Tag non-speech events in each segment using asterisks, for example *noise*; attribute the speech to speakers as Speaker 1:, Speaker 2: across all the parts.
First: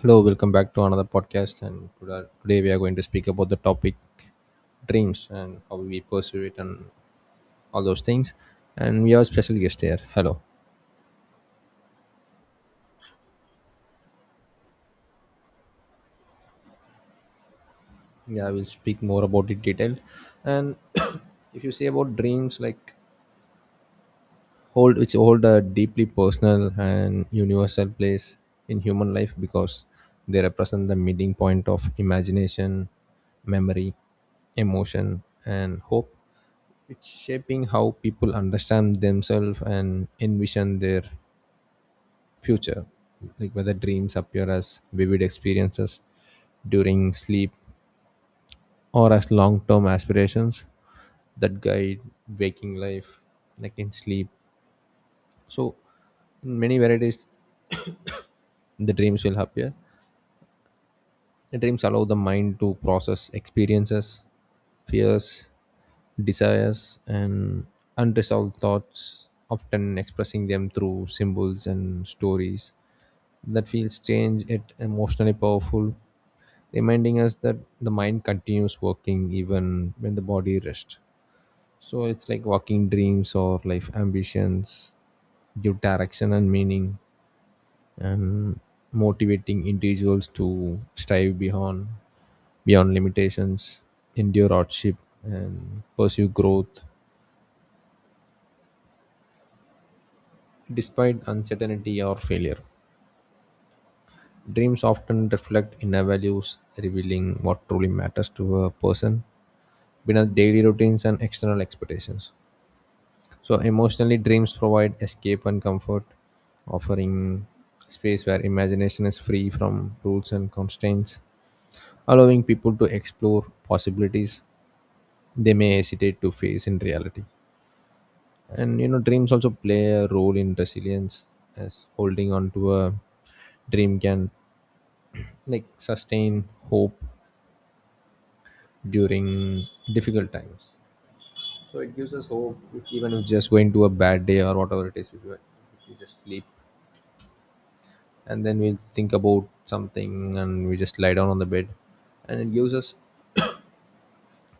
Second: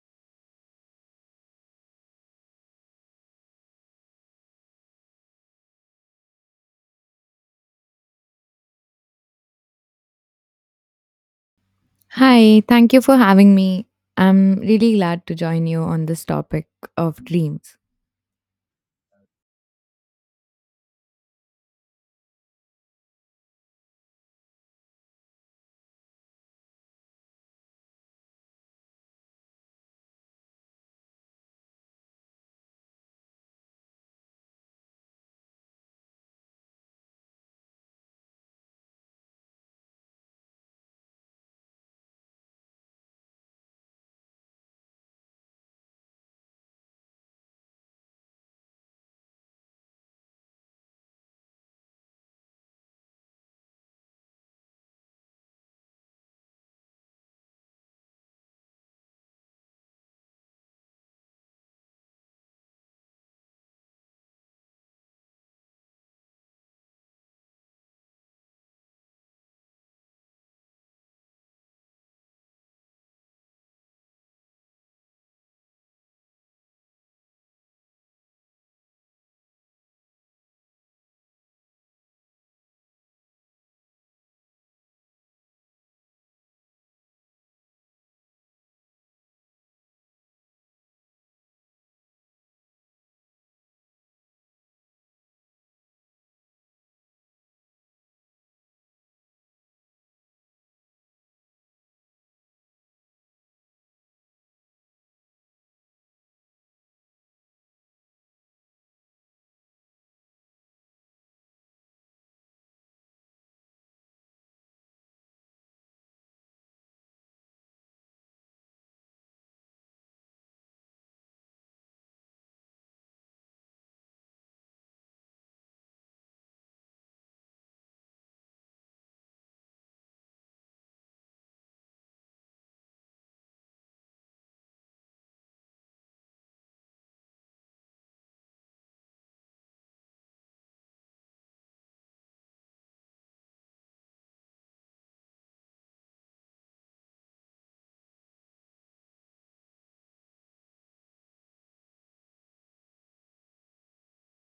Speaker 1: Hello, welcome back to another podcast. And today we are going to speak about the topic dreams and how we pursue it and all those things. And we have a special guest here. Hello.
Speaker 2: Hi, thank you for having me. I'm really glad to join you on this topic of dreams.
Speaker 1: Yeah, we'll speak more about it detailed. And *coughs* *clears throat* if you say about dreams, like hold it's hold a deeply personal and universal place in human life because they represent the meeting point of imagination, memory, emotion, and hope. It's shaping how people understand themselves and envision their future, like whether dreams appear as vivid experiences during sleep or as long term aspirations that guide waking life, like in sleep. So, in many varieties, *coughs* the dreams will appear. Dreams allow the mind to process experiences, fears, desires, and unresolved thoughts, often expressing them through symbols and stories that feel strange yet emotionally powerful, reminding us that the mind continues working even when the body rests. So it's like walking dreams or life ambitions, give direction and meaning and motivating individuals to strive beyond limitations, endure hardship, and pursue growth despite uncertainty or failure. Dreams often reflect inner values, revealing what truly matters to a person, beyond daily routines and external expectations. So, emotionally, dreams provide escape and comfort, offering space where imagination is free from rules and constraints, allowing people to explore possibilities they may hesitate to face in reality. And you know, dreams also play a role in resilience, as holding on to a dream can like sustain hope during difficult times. So it gives us hope, if, even if just going to a bad day or whatever it is, if we just sleep and then we'll think about something and we just lie down on the bed and it gives us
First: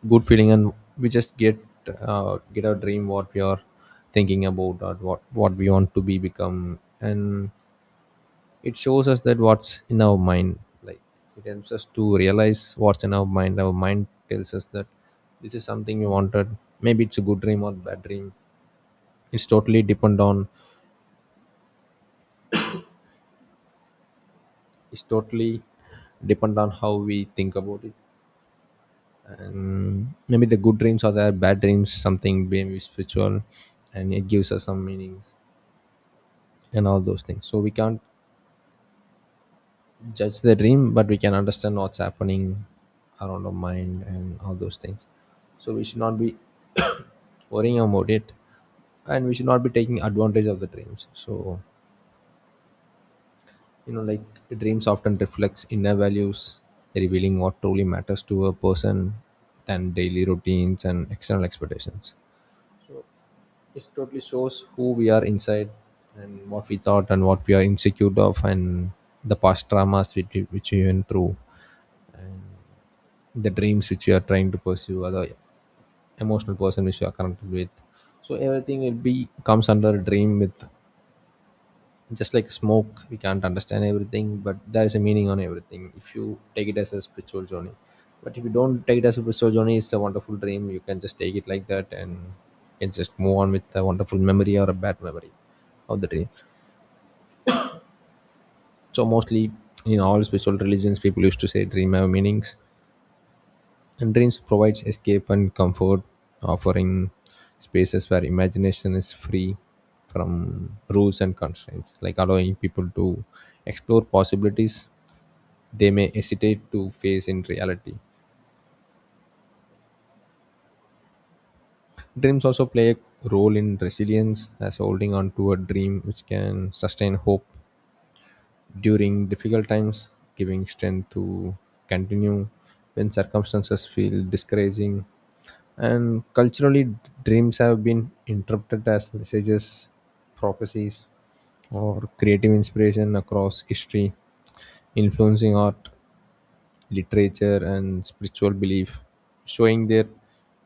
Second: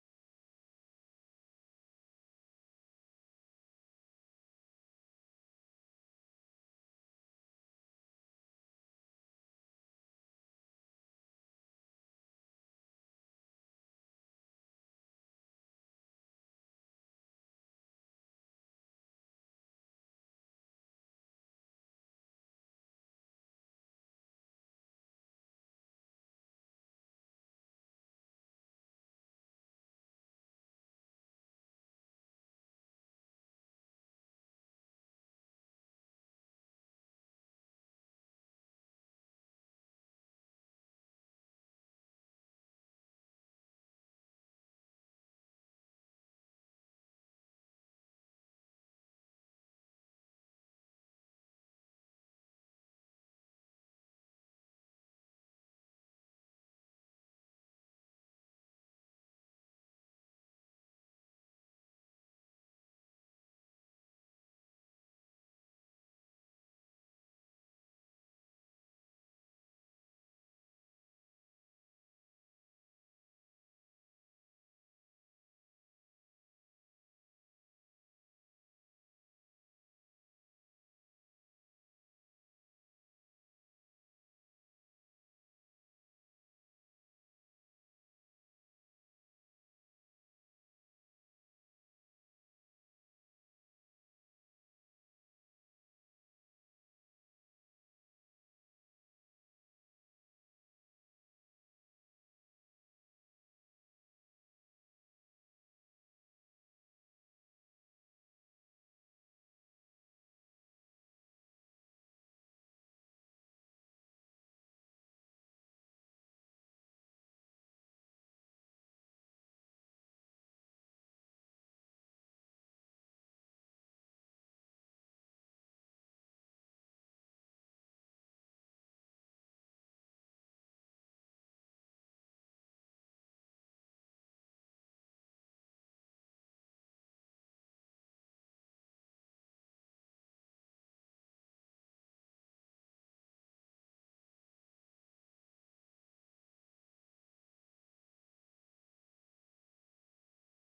Speaker 1: good feeling and we just get our dream what we are thinking about or what we want to be become, and it shows us that what's in our mind, like it helps us to realize what's in our mind. Our mind tells us that this is something we wanted, maybe it's a good dream or bad dream. it's totally depend on it's totally depend on how we think about it, and maybe the good dreams are there, bad dreams something maybe spiritual, and it gives us some meanings and all those things. So we can't judge the dream, but we can understand what's happening around our mind and all those things. So we should not be *coughs* worrying about it, and we should not be taking advantage of the dreams. So you know, like dreams often reflects inner values, revealing what truly matters to a person than daily routines and external expectations. It totally shows who we are inside and what we thought and what we are insecure of, and the past traumas which we went through, the dreams which we are trying to pursue, or the emotional person which we are connected with. So everything will be comes under a dream with, just like smoke, we can't understand everything, but there is a meaning on everything if you take it as a spiritual journey. But if you don't take it as a spiritual journey, it's a wonderful dream, you can just take it like that, and you can just move on with a wonderful memory or a bad memory of the dream. So mostly in all spiritual religions, people used to say dream have meanings, and dreams provides escape and comfort, offering spaces where imagination is free from rules and constraints, like allowing people to explore possibilities they may hesitate to face in reality. Dreams also play a role in resilience, as holding on to a dream which can sustain hope during difficult times, giving strength to continue when circumstances feel discouraging. And culturally, dreams have been interpreted as messages, prophecies, or creative inspiration across history, influencing art, literature, and spiritual belief, showing their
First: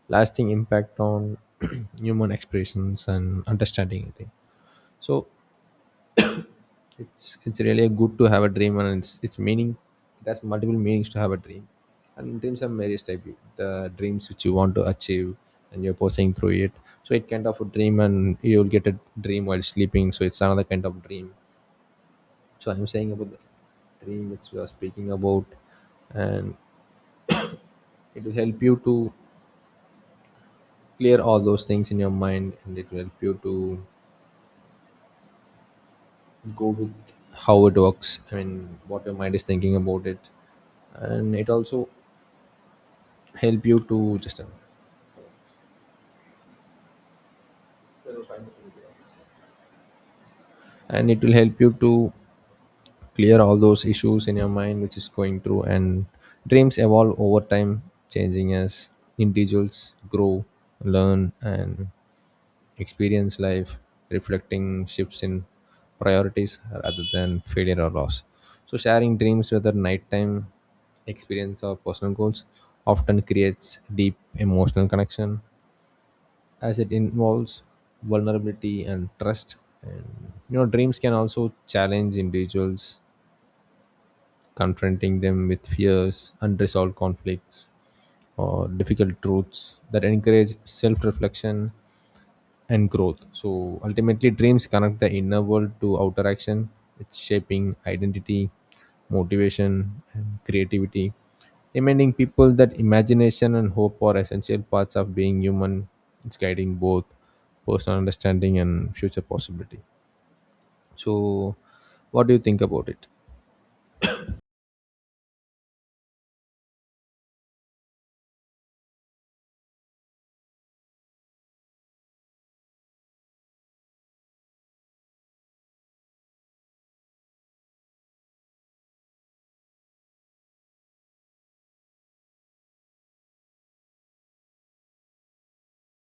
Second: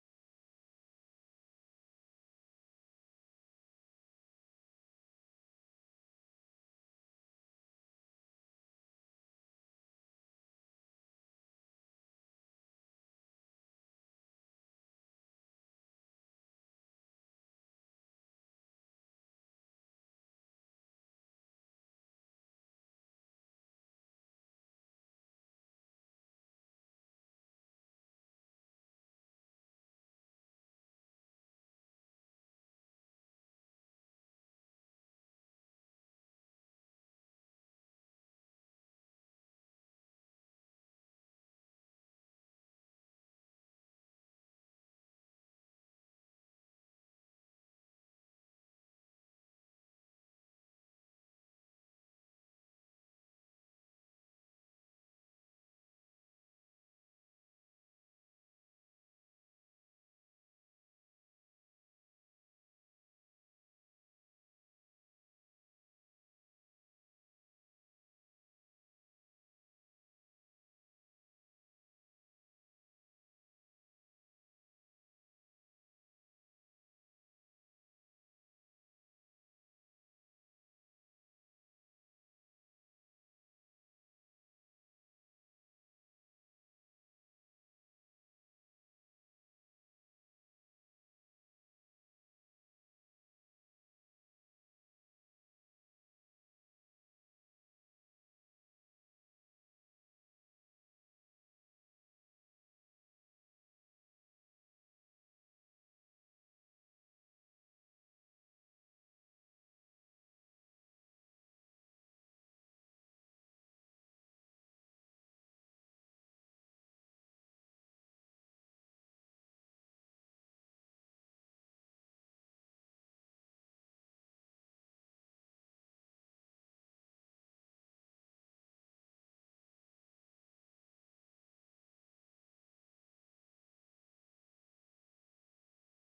Speaker 1: lasting impact on *clears throat* human expressions and understanding. I think so, it's really good to have a dream, and it's meaning, it has multiple meanings to have a dream. And dreams are various type, the dreams which you want to achieve and you're pursuing through it, so it kind of a dream, and you'll get a dream while sleeping, so it's another kind of dream. So I'm saying about the dream which we are speaking about, and it will help you to clear all those things in your mind, and it will help you to go with how it works. I mean, what your mind is thinking about it. And it also help you to just and it will help you to clear all those issues in your mind which is going through. And dreams evolve over time, changing as individuals grow, learn and experience life, reflecting shifts in priorities rather than failure or loss. So sharing dreams, whether nighttime experience or personal goals, often creates deep emotional connection, as it involves vulnerability and trust. And you know, dreams can also challenge individuals, confronting them with fears, unresolved conflicts, or difficult truths that encourage self-reflection and growth. So ultimately dreams connect the inner world to outer action, it's shaping identity, motivation and creativity, reminding people that imagination and hope are essential parts of being human. It's guiding both personal understanding and future possibility. So, what do you think about it?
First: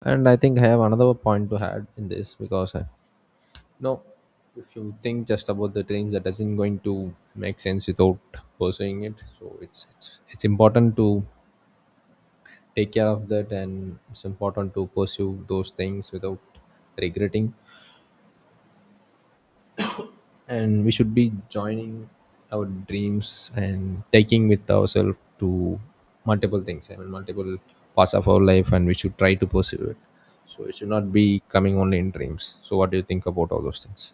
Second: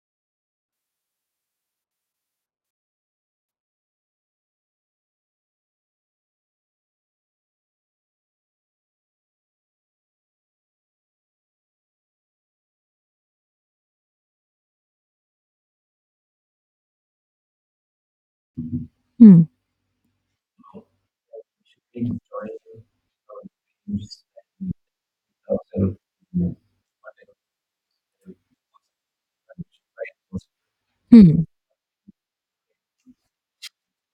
Speaker 1: And I think I have another point to add in this because I, no, if you think just about the dreams, that doesn't going to make sense without pursuing it. So it's important to take care of that, and it's important to pursue those things without regretting.
Speaker 2: Hmm.
Speaker 1: And we should be joining our dreams and taking with ourselves to multiple things. I mean multiple parts of our life, and we should try to pursue it. So it should not be
Speaker 2: Hmm.
Speaker 1: coming only in dreams. So what do you think about all those things?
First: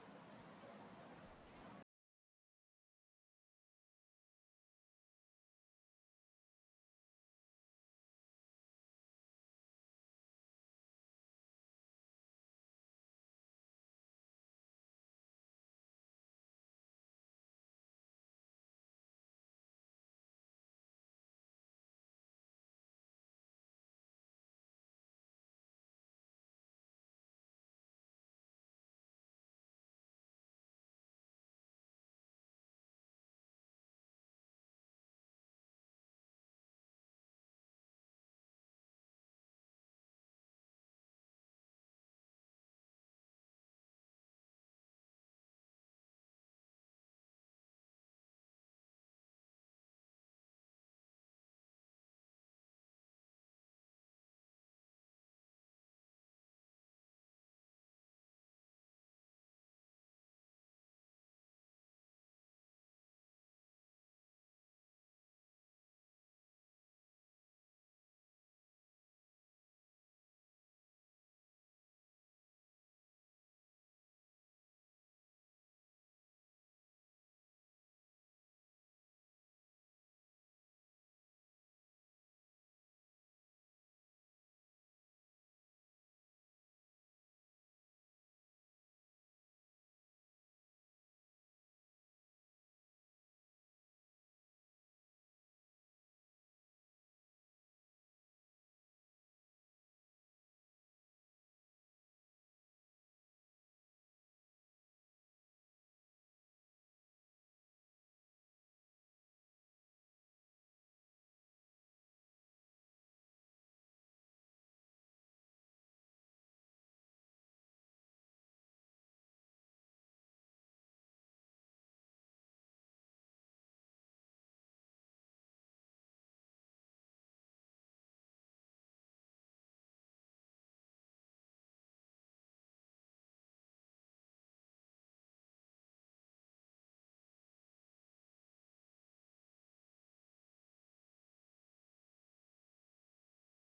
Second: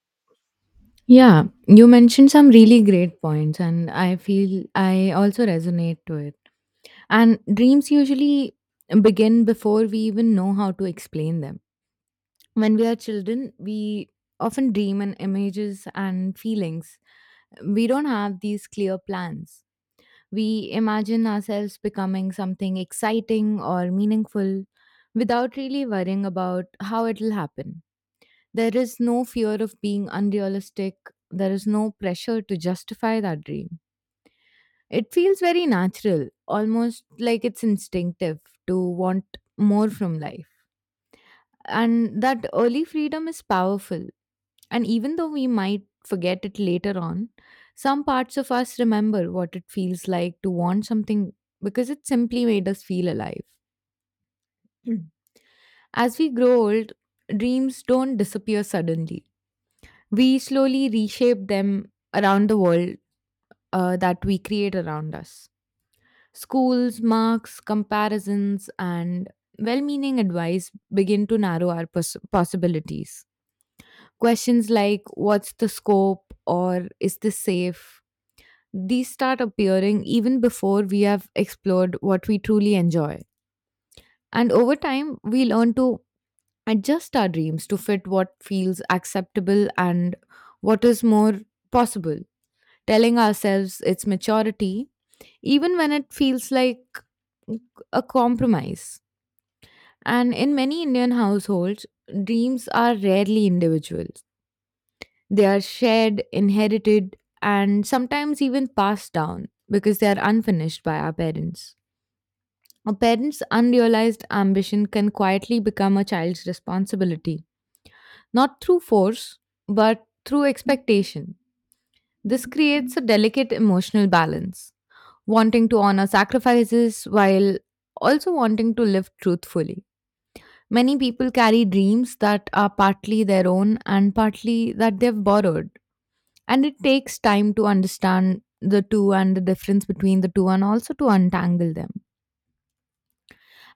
Speaker 2: Yeah, you mentioned some really great points, and I feel I also resonate to it. And dreams usually begin before we even know how to explain them. When we are children, we often dream in images and feelings. We don't have these clear plans. We imagine ourselves becoming something exciting or meaningful without really worrying about how it'll happen. There is no fear of being unrealistic, there is no pressure to justify that dream. It feels very natural, almost like it's instinctive to want more from life. And that early freedom is powerful. And even though we might forget it later on, some parts of us remember what it feels like to want something because it simply made us feel alive. Mm. As we grow old, dreams don't disappear suddenly. We slowly reshape them around the world that we create around us. Schools, marks, comparisons, and well meaning advice begin to narrow our possibilities. Questions like, what's the scope, or is this safe? These start appearing even before we have explored what we truly enjoy. And over time, we learn to adjust our dreams to fit what feels acceptable and what is more possible, telling ourselves it's maturity, even when it feels like a compromise. And in many Indian households, dreams are rarely individual. They are shared, inherited, and sometimes even passed down because they are unfinished by our parents. A parent's unrealized ambition can quietly become a child's responsibility, not through force, but through expectation. This creates a delicate emotional balance, wanting to honor sacrifices while also wanting to live truthfully. Many people carry dreams that are partly their own and partly that they've borrowed, and it takes time to understand the two and the difference between the two and also to untangle them.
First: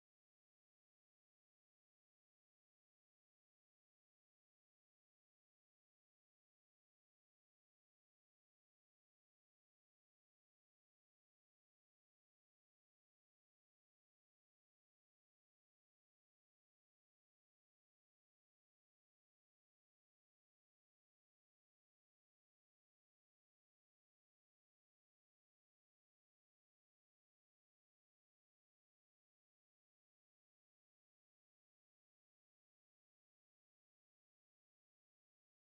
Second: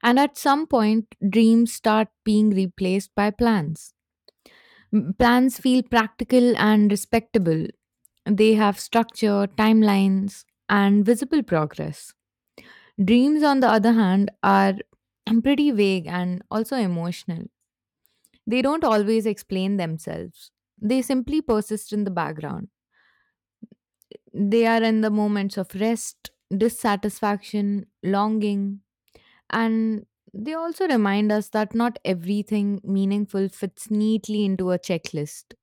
Speaker 2: And at some point, dreams start being replaced by plans. Plans feel practical and respectable. They have structure, timelines, and visible progress. Dreams, on the other hand, are *clears throat* pretty vague and also emotional. They don't always explain themselves. They simply persist in the background. They are in the moments of rest, dissatisfaction, longing, and they also remind us that not everything meaningful fits neatly into a checklist.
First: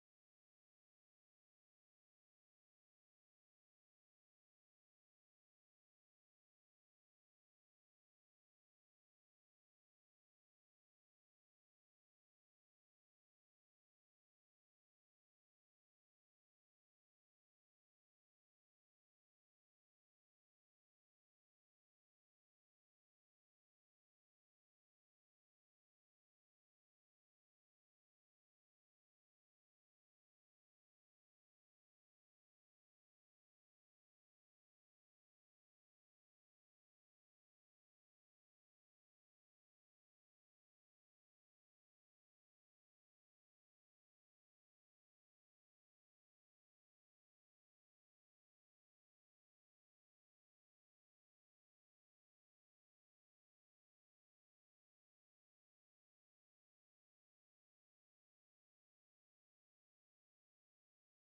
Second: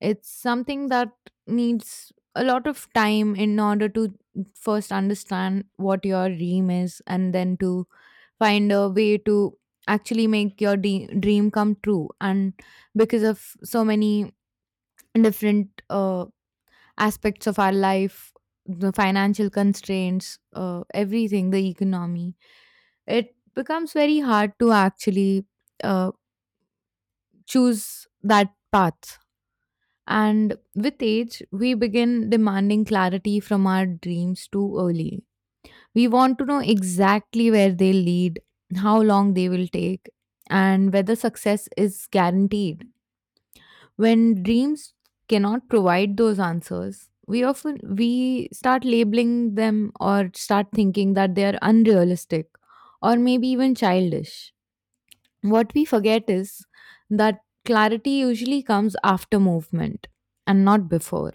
Speaker 2: It's something that needs a lot of time in order to first understand what your dream is and then to find a way to actually make your dream come true. And because of so many different aspects of our life, the financial constraints, everything, the economy. It becomes very hard to actually uh, choose that path. And with age, we begin demanding clarity from our dreams too early. We want to know exactly where they lead, how long they will take, and whether success is guaranteed. When dreams cannot provide those answers, we start labeling them or start thinking that they are unrealistic, or maybe even childish. What we forget is that clarity usually comes after movement and not before.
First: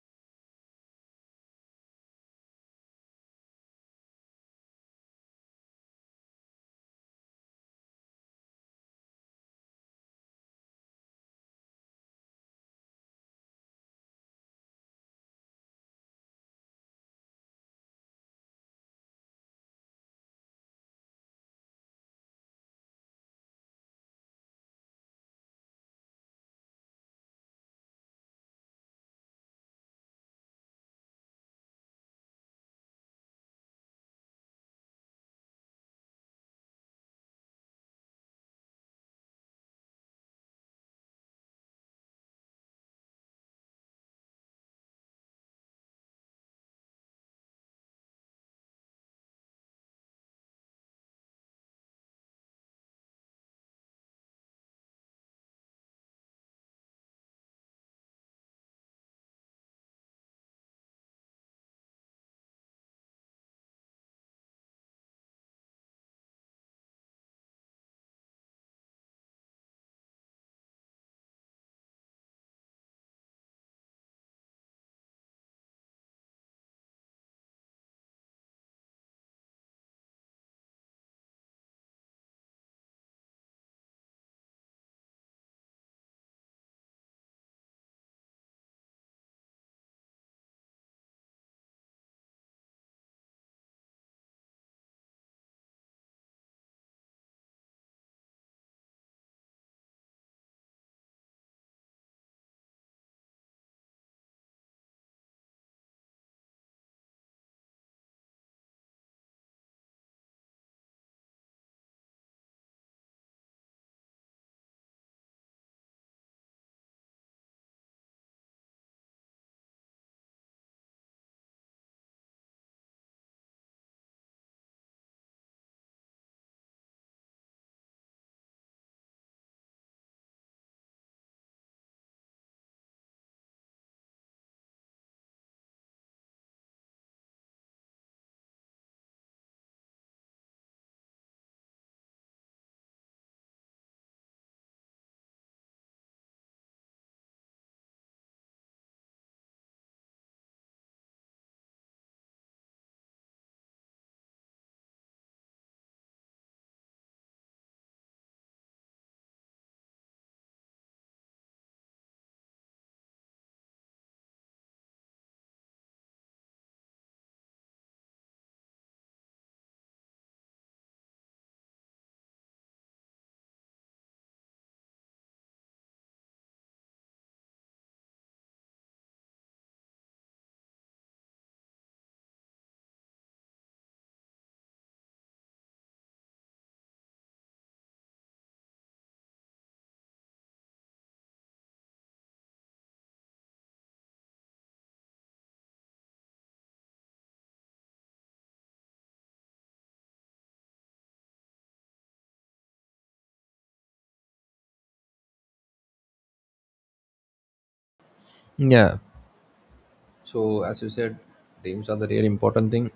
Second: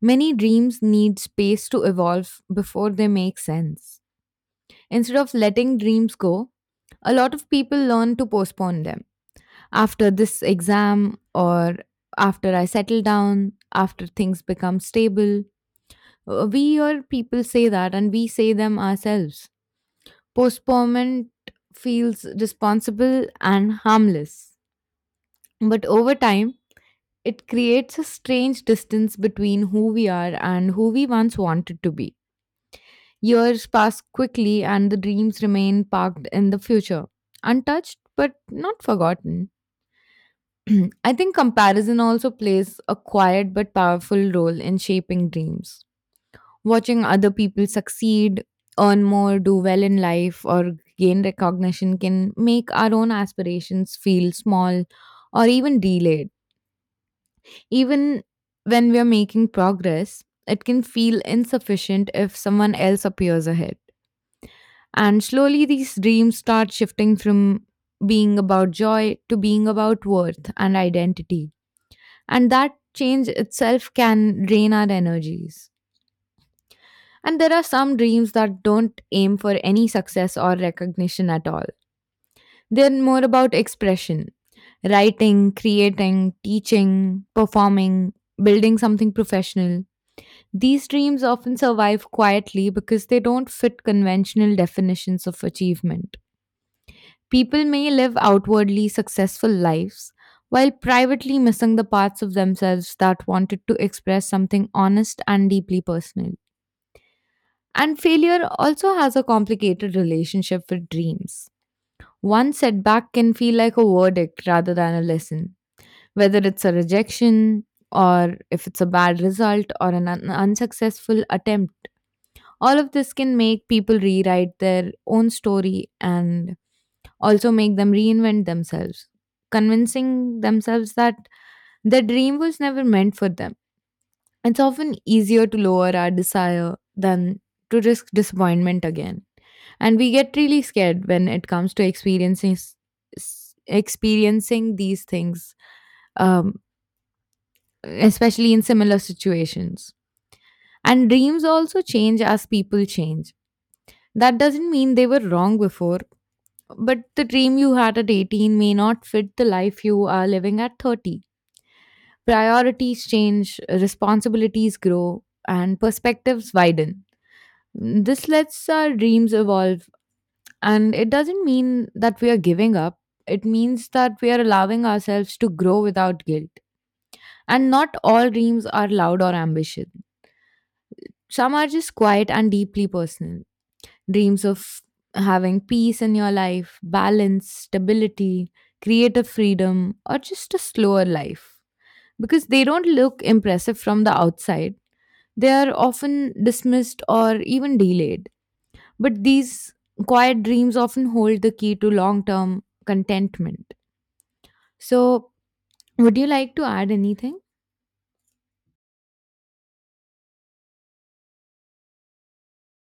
Speaker 2: Many dreams need space to evolve before they make sense. Instead of letting dreams go, a lot of people learn to postpone them. After this exam, or after I settle down, after things become stable. We hear people say that, and we say them ourselves. Postponement feels responsible and harmless. But over time, it creates a strange distance between who we are and who we once wanted to be. Years pass quickly, and the dreams remain parked in the future, untouched but not forgotten. *clears throat* I think comparison also plays a quiet but powerful role in shaping dreams. Watching other people succeed, earn more, do well in life, or gain recognition can make our own aspirations feel small or even delayed. Even when we are making progress, it can feel insufficient if someone else appears ahead. And slowly, these dreams start shifting from being about joy to being about worth and identity. And that change itself can drain our energies. And there are some dreams that don't aim for any success or recognition at all. They're more about expression, writing, creating, teaching, performing, building something professional. These dreams often survive quietly because they don't fit conventional definitions of achievement. People may live outwardly successful lives while privately missing the parts of themselves that wanted to express something honest and deeply personal. And failure also has a complicated relationship with dreams. One setback can feel like a verdict rather than a lesson, whether it's a rejection or if it's a bad result or an unsuccessful attempt. All of this can make people rewrite their own story and also make them reinvent themselves, convincing themselves that their dream was never meant for them. It's often easier to lower our desire than to risk disappointment again. And we get really scared when it comes to experiencing these things, um, especially in similar situations. And dreams also change as people change. That doesn't mean they were wrong before, but the dream you had at 18 may not fit the life you are living at 30. Priorities change, responsibilities grow, and perspectives widen. This lets our dreams evolve, and it doesn't mean that we are giving up. It means that we are allowing ourselves to grow without guilt. And not all dreams are loud or ambitious; some are just quiet and deeply personal. Dreams of having peace in your life, balance, stability, creative freedom, or just a slower life. Because they don't look impressive from the outside, they are often dismissed or even delayed. But these quiet dreams often hold the key to long term contentment. So, would you like to add anything?
Speaker 1: Yeah, so as you said, dreams are the really important thing,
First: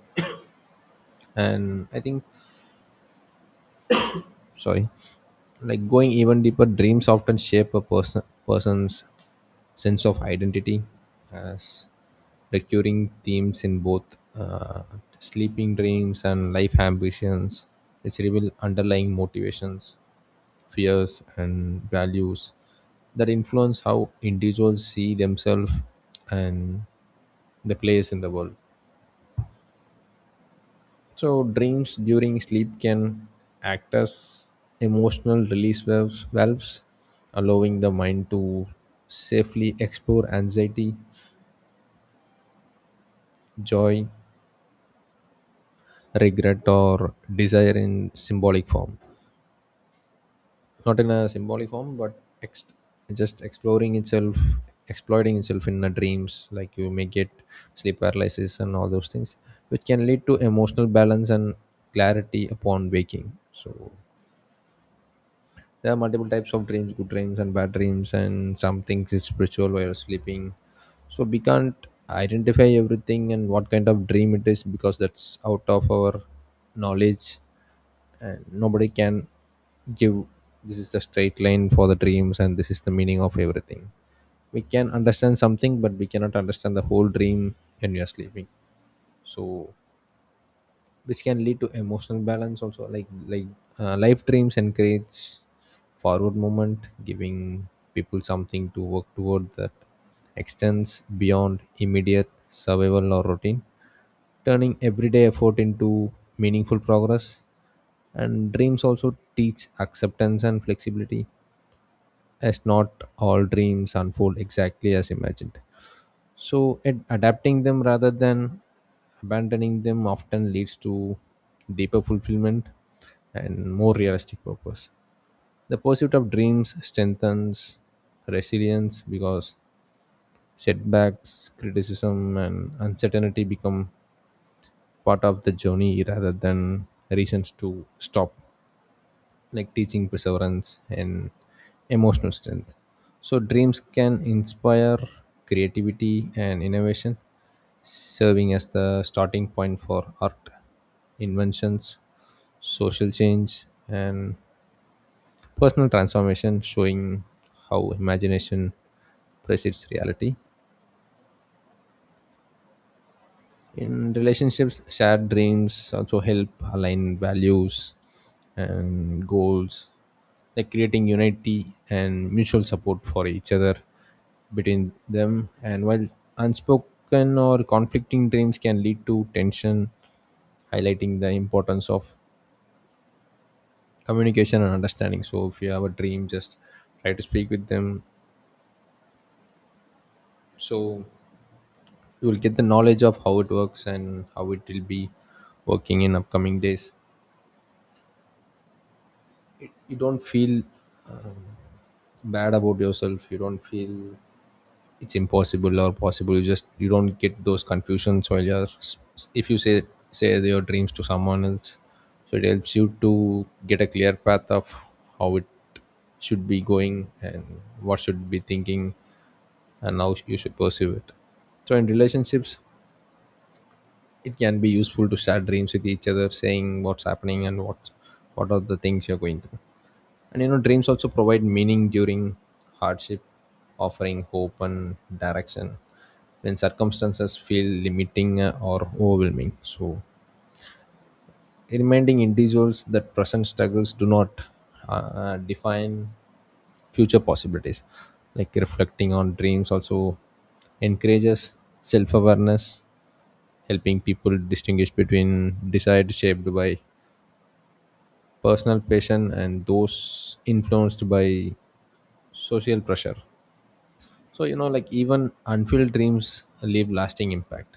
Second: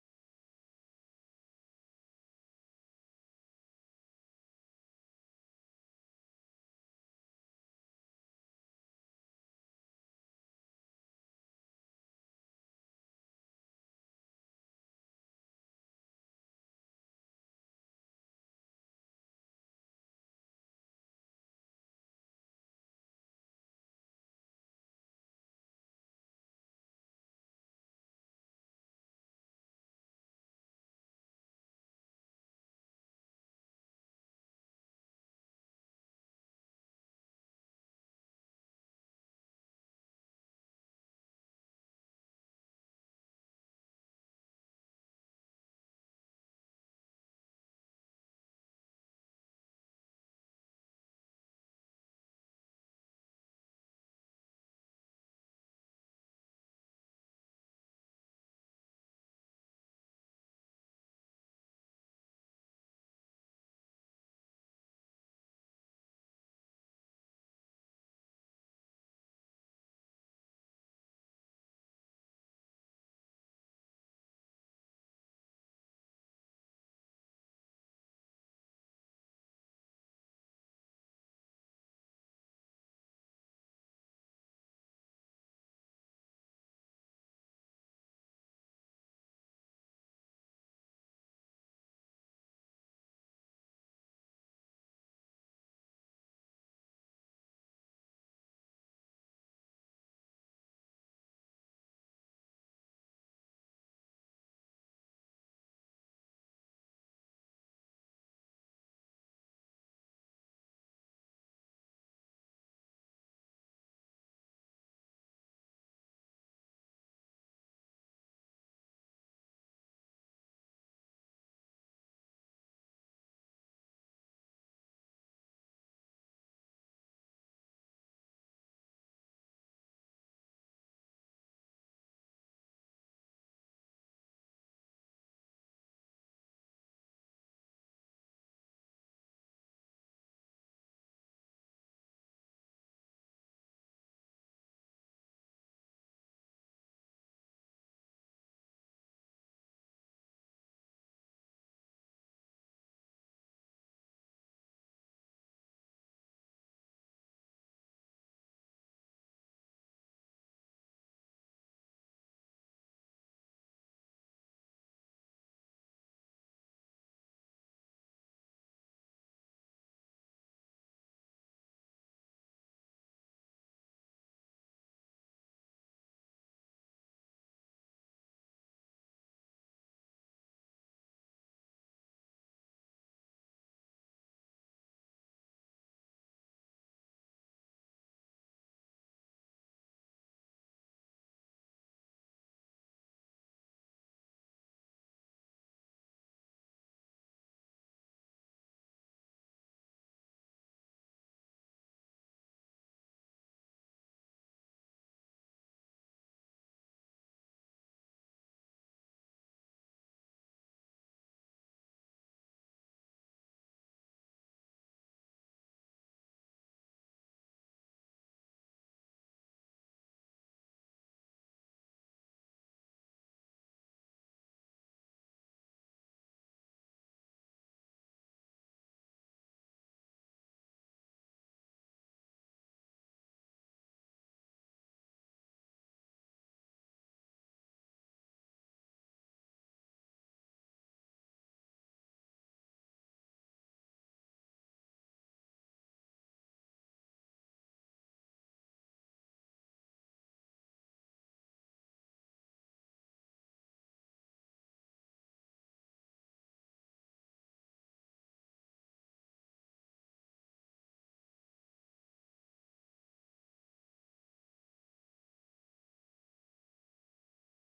Speaker 1: and I think, sorry, like going even deeper, dreams often shape a person's sense of identity, as recurring themes in both uh, sleeping dreams and life ambitions which reveal underlying motivations, fears and values that influence how individuals see themselves and the place in the world. So dreams during sleep can act as emotional release valves, allowing the mind to safely explore anxiety, joy, regret, or desire in symbolic form. Not in a symbolic form, but ex- just exploring itself, exploiting itself in the dreams, like you may get sleep paralysis and all those things, which can lead to emotional balance and clarity upon waking. So there are multiple types of dreams, good dreams and bad dreams, and some things is spiritual while you're sleeping. So we can't identify everything and what kind of dream it is because that's out of our knowledge, and nobody can give this is the straight line for the dreams and this is the meaning of everything. We can understand something but we cannot understand the whole dream when you are sleeping. So which can lead to emotional balance also, life dreams encourage forward movement, giving people something to work toward that extends beyond immediate survival or routine, turning everyday effort into meaningful progress. And dreams also teach acceptance and flexibility, as not all dreams unfold exactly as imagined. So, adapting them rather than abandoning them often leads to deeper fulfillment and more realistic purpose. The pursuit of dreams strengthens resilience because setbacks, criticism, and uncertainty become part of the journey rather than reasons to stop, like teaching perseverance and emotional strength. So, dreams can inspire creativity and innovation, serving as the starting point for art, inventions, social change, and personal transformation, showing how imagination precedes reality. In relationships, shared dreams also help align values and goals, like creating unity and mutual support for each other between them, and while unspoken or conflicting dreams can lead to tension, highlighting the importance of communication and understanding. So if you have a dream, just try to speak with them, so you will get the knowledge of how it works and how it will be working in upcoming days. You don't feel bad about yourself, you don't feel it's impossible or possible, you just, you don't get those confusions while you're if you say, say your dreams to someone else, so it helps you to get a clear path of how it should be going and what should be thinking and how you should pursue it. So in relationships, it can be useful to share dreams with each other, saying what's happening and what are the things you're going through. And you know, dreams also provide meaning during hardship, offering hope and direction when circumstances feel limiting or overwhelming. So, reminding individuals that present struggles do not define future possibilities. Like reflecting on dreams also encourages self awareness, helping people distinguish between desires shaped by personal passion and those influenced by social pressure. So, you know, like even unfulfilled dreams leave lasting impact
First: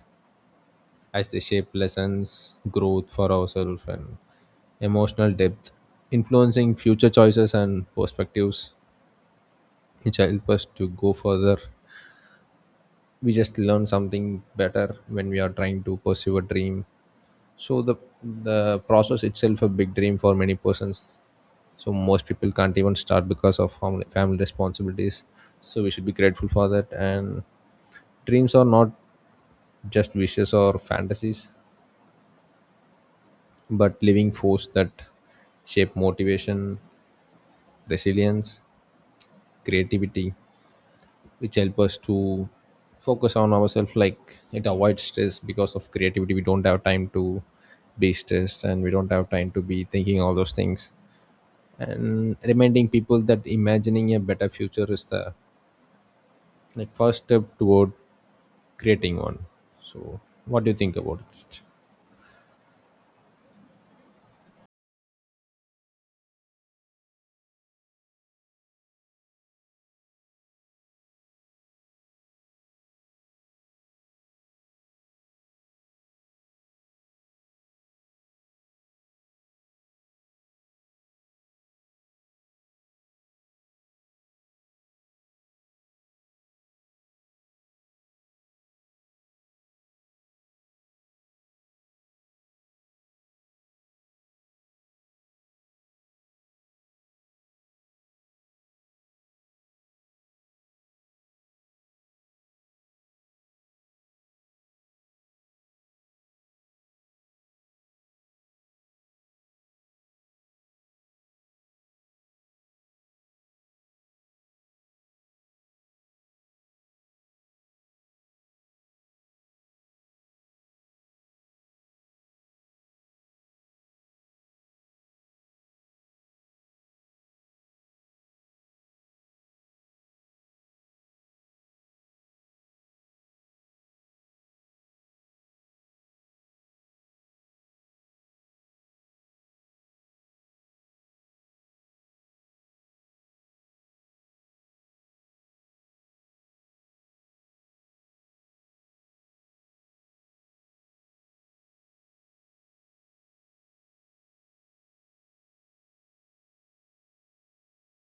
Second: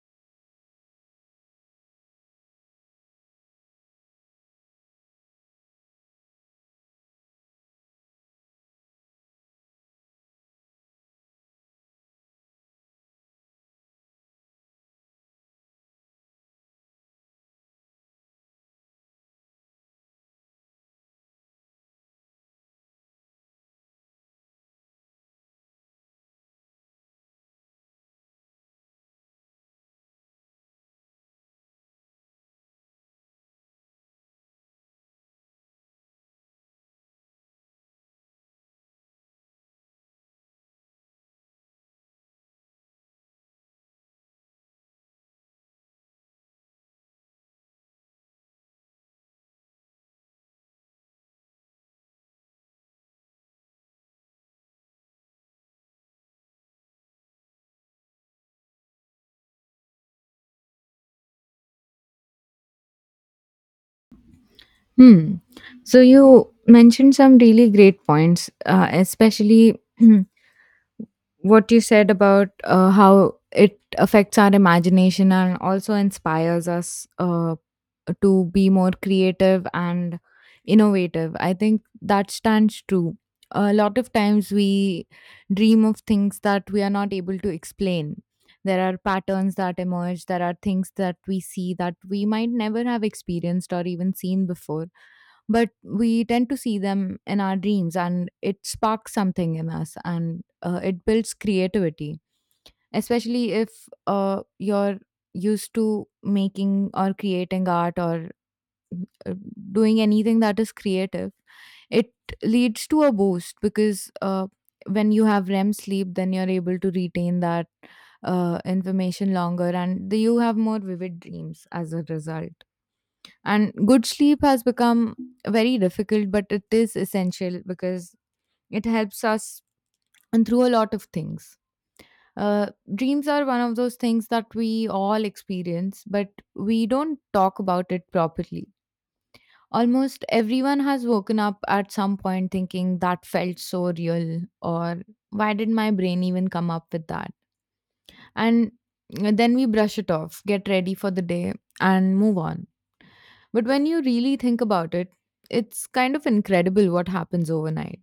Speaker 1: as they shape lessons, growth for ourselves, and emotional depth, influencing future choices and perspectives, which help us to go further. We just learn something better when we are trying to pursue a dream. So the process itself a big dream for many persons. So most people can't even start because of family responsibilities. So we should be grateful for that. And dreams are not just wishes or fantasies, but living force that shape motivation, resilience, creativity, which help us to focus on ourselves. Like it avoids stress because of creativity. We don't have time to be stressed and we don't have time to be thinking all those things. And reminding people that imagining a better future is the like first step toward creating one. So, what do you think about it?
Speaker 2: Hmm. So you mentioned some really great points, especially *clears throat* what you said about how it affects our imagination and also inspires us to be more creative and innovative. I think that stands true. A lot of times we dream of things that we are not able to explain. There are patterns that emerge, there are things that we see that we might never have experienced or even seen before, but we tend to see them in our dreams and it sparks something in us, and it builds creativity, especially if you're used to making or creating art or uh, doing anything that is creative. It leads to a boost because when you have REM sleep, then you're able to retain that information longer, and you have more vivid dreams as a result. And good sleep has become very difficult, but it is essential because it helps us and through a lot of things. Uh, Dreams are one of those things that we all experience, but we don't talk about it properly. Almost everyone has woken up at some point thinking, that felt so real, or why did my brain even come up with that? And then we brush it off, get ready for the day, and move on. But when you really think about it, it's kind of incredible what happens overnight.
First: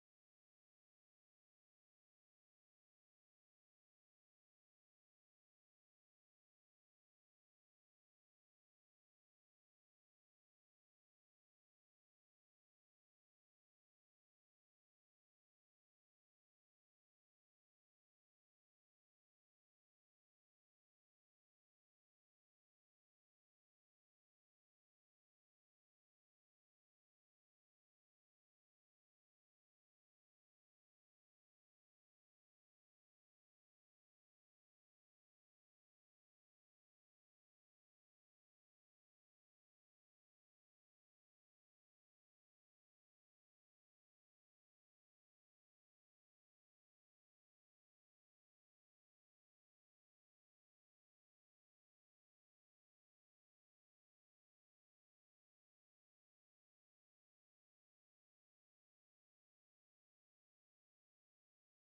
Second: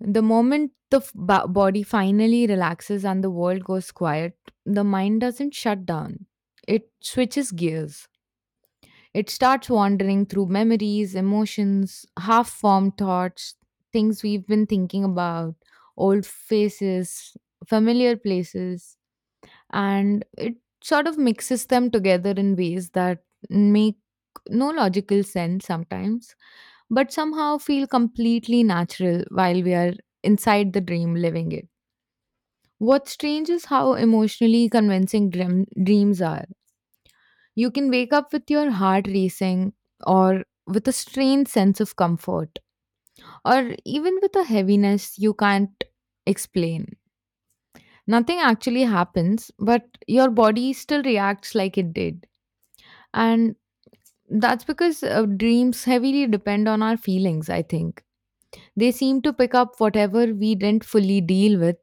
Speaker 2: The moment the body finally relaxes and the world goes quiet, the mind doesn't shut down, it switches gears. It starts wandering through memories, emotions, half formed thoughts, things we've been thinking about, old faces, familiar places, and it sort of mixes them together in ways that make no logical sense sometimes, but somehow feel completely natural while we are inside the dream living it. What's strange is how emotionally convincing dreams are. You can wake up with your heart racing, or with a strange sense of comfort, or even with a heaviness you can't explain. Nothing actually happens, but your body still reacts like it did. And that's because dreams heavily depend on our feelings, I think. They seem to pick up whatever we didn't fully deal with,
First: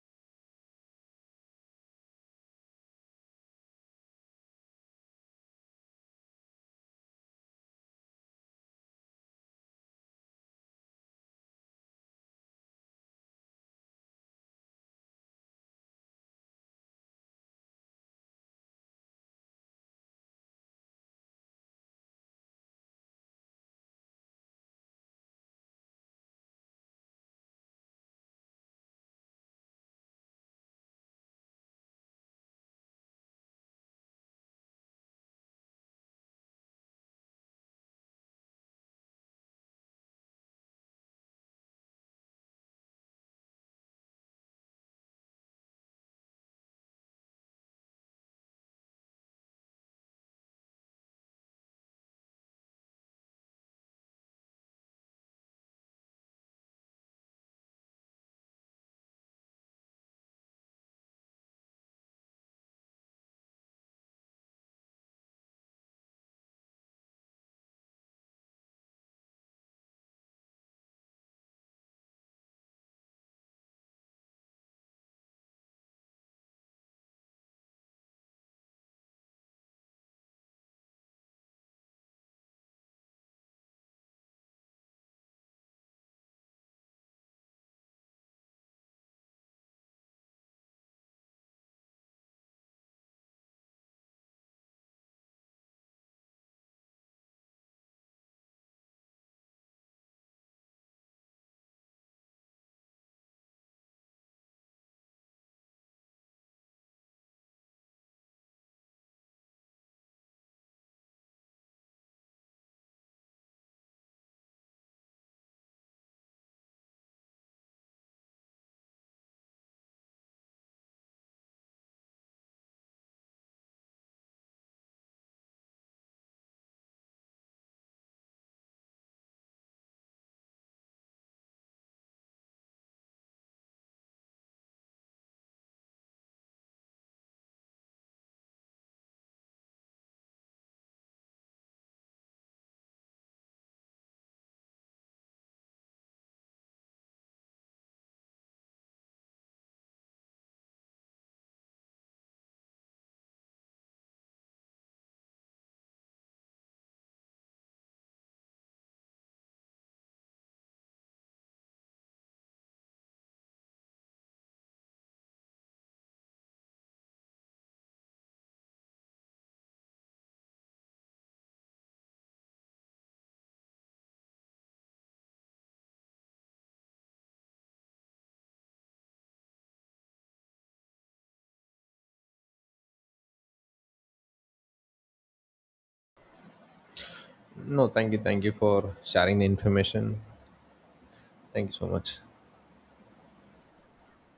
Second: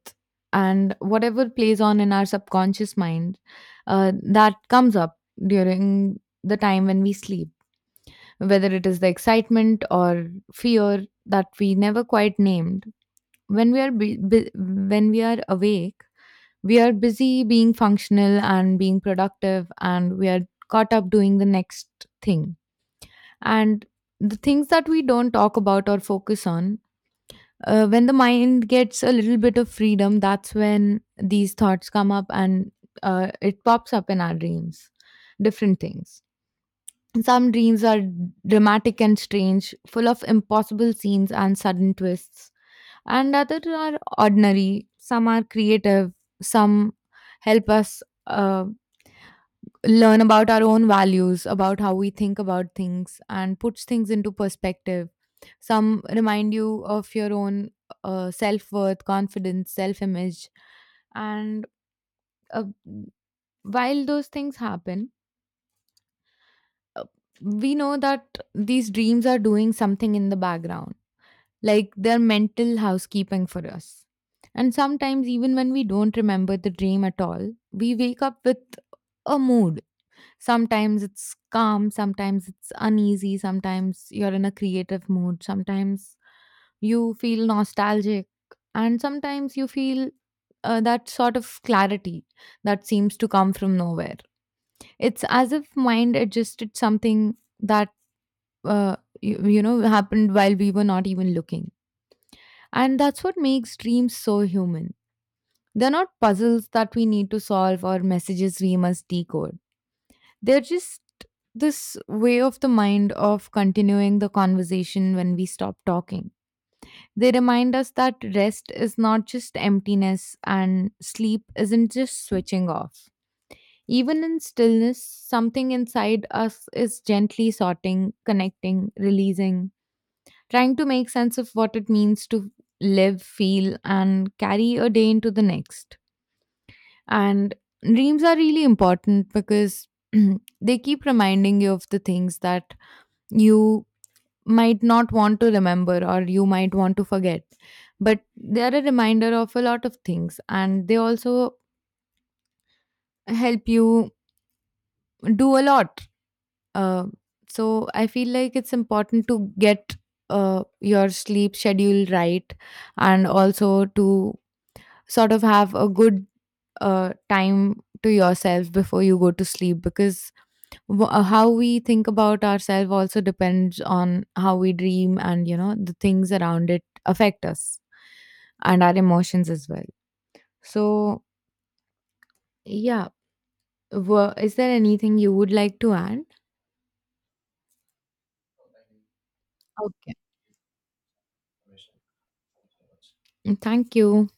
Speaker 2: and whatever plays on in our subconscious mind that comes up during the time when we sleep. Whether it is the excitement or fear that we never quite named, when we are when we are awake, we are busy being functional and being productive, and we are caught up doing the next thing. And the things that we don't talk about or focus on, when the mind gets a little bit of freedom, that's when these thoughts come up, and it pops up in our dreams, different things. Some dreams are dramatic and strange, full of impossible scenes and sudden twists, and others are ordinary. Some are creative, some help us uh, learn about our own values, about how we think about things, and puts things into perspective. Some remind you of your own self worth, confidence, self image, and uh, while those things happen, uh, we know that these dreams are doing something in the background, like they're mental housekeeping for us. And sometimes, even when we don't remember the dream at all, we wake up with a mood. Sometimes it's calm, sometimes it's uneasy, sometimes you're in a creative mood, sometimes you feel nostalgic, and sometimes you feel that sort of clarity that seems to come from nowhere. It's as if mind adjusted something that uh, you you know happened while we were not even looking. And that's what makes dreams so human. They're not puzzles that we need to solve or messages we must decode. They're just this way of the mind of continuing the conversation when we stop talking. They remind us that rest is not just emptiness and sleep isn't just switching off. Even in stillness, something inside us is gently sorting, connecting, releasing, trying to make sense of what it means to live, feel, and carry a day into the next. And dreams are really important because *clears throat* they keep reminding you of the things that you might not want to remember or you might want to forget. But they are a reminder of a lot of things, and they also help you do a lot. Uh, so I feel like it's important to get your sleep schedule right, and also to sort of have a good time to yourself before you go to sleep, because how we think about ourselves also depends on how we dream, and you know the things around it affect us and our emotions as well. So, yeah. Wha is there anything you would like to add?
Speaker 1: No, thank you for sharing the
Speaker 2: Okay,
Speaker 1: information. Thank you so much.
Speaker 2: thank you.